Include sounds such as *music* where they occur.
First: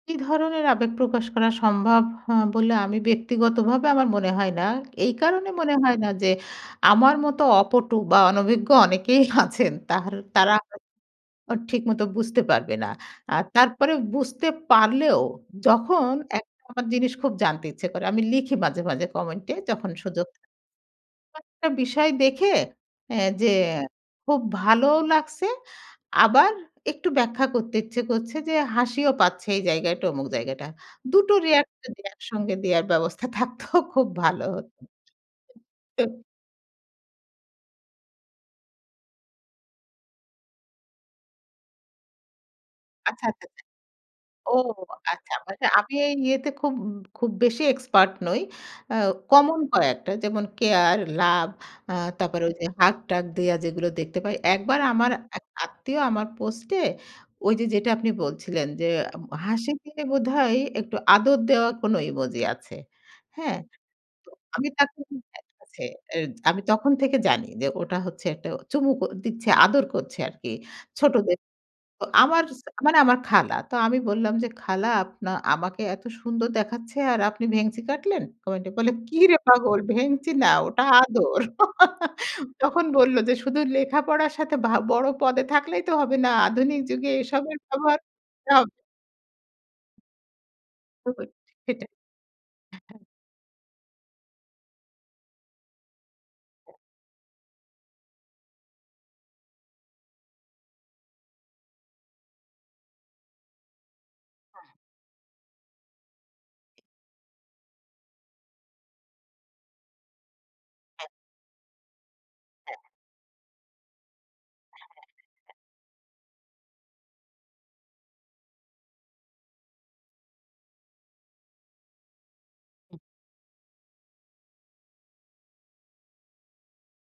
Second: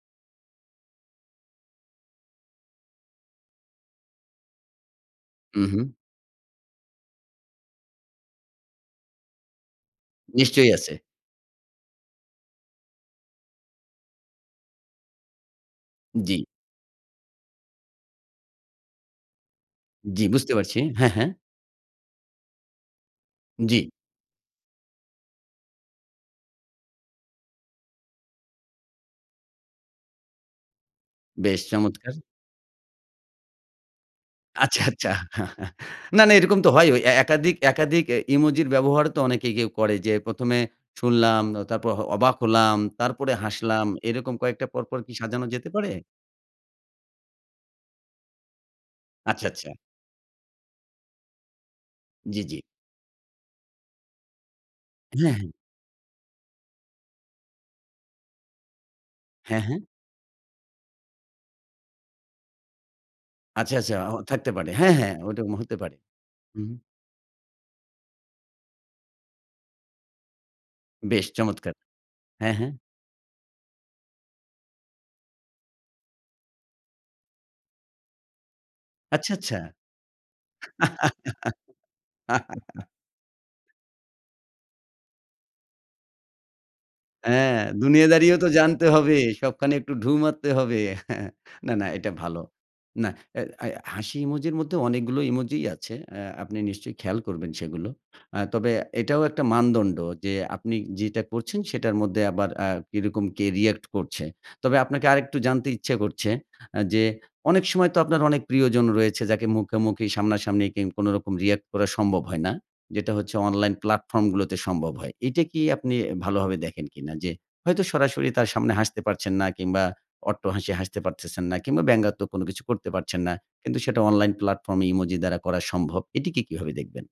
কী ধরনের আবেগ প্রকাশ করা সম্ভব হ বলে আমি ব্যক্তিগতভাবে আমার মনে হয় না এই কারণে মনে উহু। হয় না যে আমার মতো অপটু বা অনভিজ্ঞ অনেকেই আছেন, তাহর তারা নিশ্চয়ই আছে। উ ঠিকমতো বুঝতে পারবে না আর তারপরে বুঝতে পারলেও যখন জি। একটা আমার জিনিস খুব জানতে ইচ্ছে করে আমি লিখি মাঝে, মাঝে কমেন্টে যখন জি, সুযোগ বুঝতে পারছি হ্যাঁ, হ্যাঁ। অ একটা বিষয় দেখে অ্যা যে জি। খুব ভালোও লাগছে। আবার একটু ব্যাখ্যা করতে ইচ্ছে করছে যে হাসিও পাচ্ছে এই জায়গায় অমুক জায়গাটা। ২ টো বেশ রিঅ্যাক্ট যদি চমৎকার! একসঙ্গে দেওয়ার ব্যবস্থা থাকত খুব ভালো হত।। আচ্ছা, আচ্ছা না, *unintelligible* না এরকম তো হয়ই। ওই একাধিক একাধিক অ্যা ইমোজির ব্যবহারও তো অনেকে কেউ করে যে ১ম এ শুনলাম, তারপর হ অবাক হলাম, আচ্ছা, তারপরে আচ্ছা, আচ্ছা হাসলাম। এরকম ও কয়েকটা পরপর কি আচ্ছা সাজানো যেতে পারে? আমি এই ইয়েতে খুব খুব বেশি এক্সপার্ট নই। আ আচ্ছা, কমন আচ্ছা। কয়েকটা যেমন কেয়ার, লাভ আ জি, তারপরে জি। ওইযে হাগ-টাক দিয়া যেগুলো দেখতে পাই। একবার আমার হ্যাঁ, এক হ্যাঁ। আত্মীয় আমার পোস্টে ওইযে যেটা আপনি বলছিলেন, যে উ হ্যাঁ, হাসি হ্যাঁ। দিয়ে বোধহয় একটু আদর দেওয়া কোনো ইমোজি আছে। হ্যাঁ? আচ্ছা, আচ্ছা অ তো থাকতে আমি পারে হ্যাঁ, তাকে হ্যাঁ ওটা তার হতে কাছে পারে অ্যা আমি হুম। তখন থেকে জানি যে ওটা হচ্ছে একটা চুমুক দিচ্ছে, আদর করছে আরকি। বেশ ছোটদের চমৎকার তো আমার হ্যাঁ, স হ্যাঁ। আমার মানে আমার খালা। তো আমি বললাম যে, "খালা আপ আমাকে এত সুন্দর দেখাচ্ছে আর আপনি ভেঙচি কাটলেন?" কমেন্টে বললেন, আচ্ছা, "কিরে আচ্ছা।। পাগল ভেঙচি না ওটা আদর।" *chuckles* তখন *chuckles* বলল যে, "শুধু লেখাপড়ার সাথে ভা বড় পদে থাকলেই তো হবে না। আধুনিক যুগে এসবের হ্যাঁ, ব্যবহার দুনিয়া দাঁড়িয়েও তো করতে হব"। জানতে হবে। সবখানে একটু ঢুঁ মারতে হবে *chuckles* তো হ্যাঁ, না, না সেটাই এটা ভালো। হ্যাঁ। না আ আ হাসি ইমোজির মধ্যে অনেকগুলো ইমোজই আছে আ আপনি নিশ্চয়ই খেয়াল করবেন সেগুলো। আ তবে এটাও একটা মানদণ্ড যে আপনি যেটা করছেন সেটার মধ্যে আবার আ কিরকম কে রিঅ্যাক্ট করছে। হ্যাঁ। তবে আপনাকে আরেকটু জানতে ইচ্ছা করছে আ যে অনেক সময় তো আপনার অনেক প্রিয়জন রয়েছে যাকে মুখামুখি সামনাসামনি কি হ্যাঁ। কোনোরকম রিঅ্যাক্ট করা সম্ভব হয় না হ্যাঁ। যেটা হচ্ছে অনলাইন প্লাটফর্ম গুলোতে হ্যাঁ, সম্ভব হয়। এটা হ্যাঁ। কি আপনি ভালোভাবে দেখেন কিনা? যে হয়তো সরাসরি তার সামনে হাসতে পারছেন না কিংবা অট্টহাসি হাসতে পারতেছেন না কিংবা ব্যঙ্গাত্মক কোনো কিছু করতে হুম। পারছেন না। কিন্তু সেটা অনলাইন প্লাটফর্ম এ ইমোজি দ্বারা করা সম্ভব। এটিকে কীভাবে দেখবেন?